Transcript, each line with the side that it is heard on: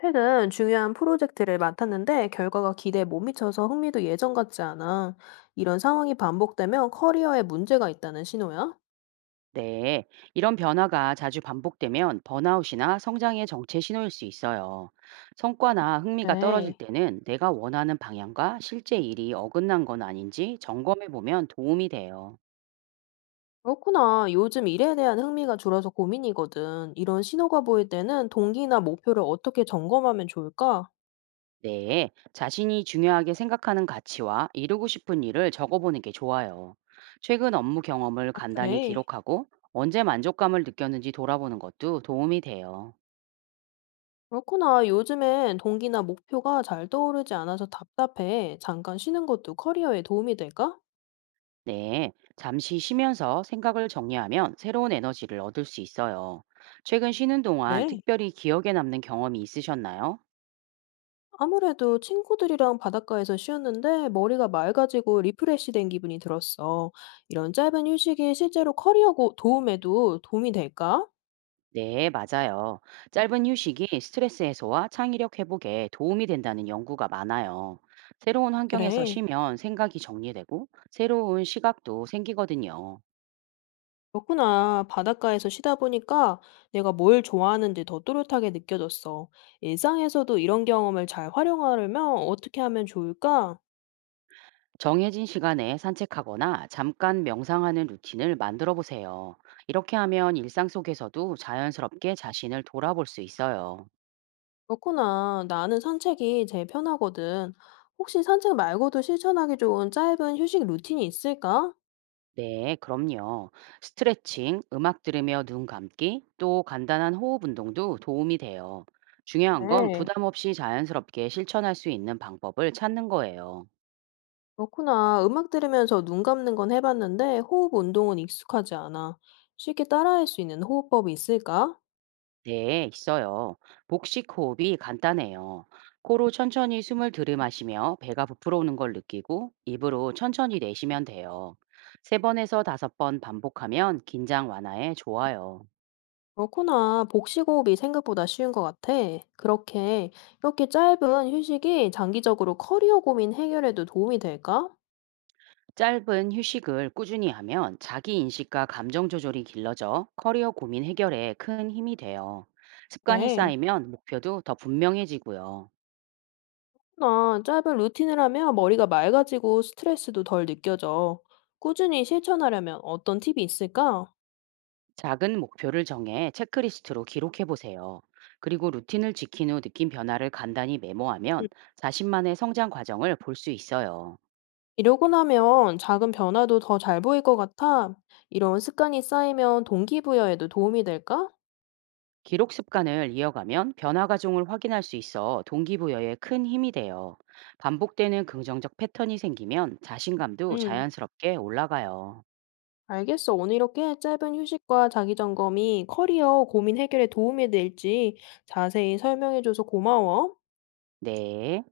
left: 최근 중요한 프로젝트를 맡았는데 결과가 기대에 못 미쳐서 흥미도 예전 같지 않아. 이런 상황이 반복되면 커리어에 문제가 있다는 신호야?
right: 네, 이런 변화가 자주 반복되면 번아웃이나 성장의 정체 신호일 수 있어요. 성과나 흥미가 떨어질
left: 그래.
right: 때는 내가 원하는 방향과 실제 일이 어긋난 건 아닌지 점검해 보면 도움이 돼요.
left: 그렇구나. 요즘 일에 대한 흥미가 줄어서 고민이거든. 이런 신호가 보일 때는 동기나 목표를 어떻게 점검하면 좋을까?
right: 네, 자신이 중요하게 생각하는 가치와 이루고 싶은 일을 적어보는 게 좋아요. 최근 업무 경험을
left: 아,
right: 간단히
left: 그래.
right: 기록하고 언제 만족감을 느꼈는지 돌아보는 것도 도움이 돼요.
left: 그렇구나. 요즘엔 동기나 목표가 잘 떠오르지 않아서 답답해. 잠깐 쉬는 것도 커리어에 도움이 될까?
right: 네, 잠시 쉬면서 생각을 정리하면 새로운 에너지를 얻을 수 있어요. 최근 쉬는 동안
left: 그래.
right: 특별히 기억에 남는 경험이 있으셨나요?
left: 아무래도 친구들이랑 바닷가에서 쉬었는데 머리가 맑아지고 리프레시된 기분이 들었어. 이런 짧은 휴식이 실제로 커리어고 도움에도 도움이 될까?
right: 네, 맞아요. 짧은 휴식이 스트레스 해소와 창의력 회복에 도움이 된다는 연구가 많아요. 새로운
left: 아,
right: 환경에서
left: 그래.
right: 쉬면 생각이 정리되고 새로운 시각도 생기거든요.
left: 그렇구나. 바닷가에서 쉬다 보니까 내가 뭘 좋아하는지 더 또렷하게 느껴졌어. 일상에서도 이런 경험을 잘 활용하려면 어떻게 하면 좋을까?
right: 정해진 시간에 산책하거나 잠깐 명상하는 루틴을 만들어 보세요. 이렇게 하면 일상 속에서도 자연스럽게 자신을 돌아볼 수 있어요.
left: 그렇구나. 나는 산책이 제일 편하거든. 혹시 산책 말고도 실천하기 좋은 짧은 휴식 루틴이 있을까?
right: 네, 그럼요. 스트레칭, 음악 들으며 눈 감기, 또 간단한 호흡 운동도 도움이 돼요. 중요한 건
left: 네.
right: 부담 없이 자연스럽게 실천할 수 있는 방법을 찾는 거예요.
left: 그렇구나. 음악 들으면서 눈 감는 건 해봤는데 호흡 운동은 익숙하지 않아. 쉽게 따라할 수 있는 호흡법이 있을까?
right: 네, 있어요. 복식 호흡이 간단해요. 코로 천천히 숨을 들이마시며 배가 부풀어오는 걸 느끼고 입으로 천천히 내쉬면 돼요. 세 번에서 다섯 번 반복하면 긴장 완화에 좋아요.
left: 그렇구나. 복식 호흡이 생각보다 쉬운 것 같아. 그렇게 이렇게 짧은 휴식이 장기적으로 커리어 고민 해결에도 도움이 될까?
right: 짧은 휴식을 꾸준히 하면 자기 인식과 감정 조절이 길러져 커리어 고민 해결에 큰 힘이 돼요. 습관이
left: 네.
right: 쌓이면 목표도 더 분명해지고요.
left: 나 짧은 루틴을 하면 머리가 맑아지고 스트레스도 덜 느껴져. 꾸준히 실천하려면 어떤 팁이 있을까?
right: 작은 목표를 정해 체크리스트로 기록해 보세요. 그리고 루틴을 지킨 후 느낀 변화를 간단히 메모하면 자신만의 성장 과정을 볼 수 있어요.
left: 이러고 나면 작은 변화도 더 잘 보일 것 같아. 이런 습관이 쌓이면 동기부여에도 도움이 될까?
right: 기록 습관을 이어가면 변화 과정을 확인할 수 있어 동기부여에 큰 힘이 돼요. 반복되는 긍정적 패턴이 생기면 자신감도
left: 응,
right: 자연스럽게 올라가요.
left: 알겠어. 오늘 이렇게 짧은 휴식과 자기 점검이 커리어 고민 해결에 도움이 될지 자세히 설명해줘서 고마워.
right: 네.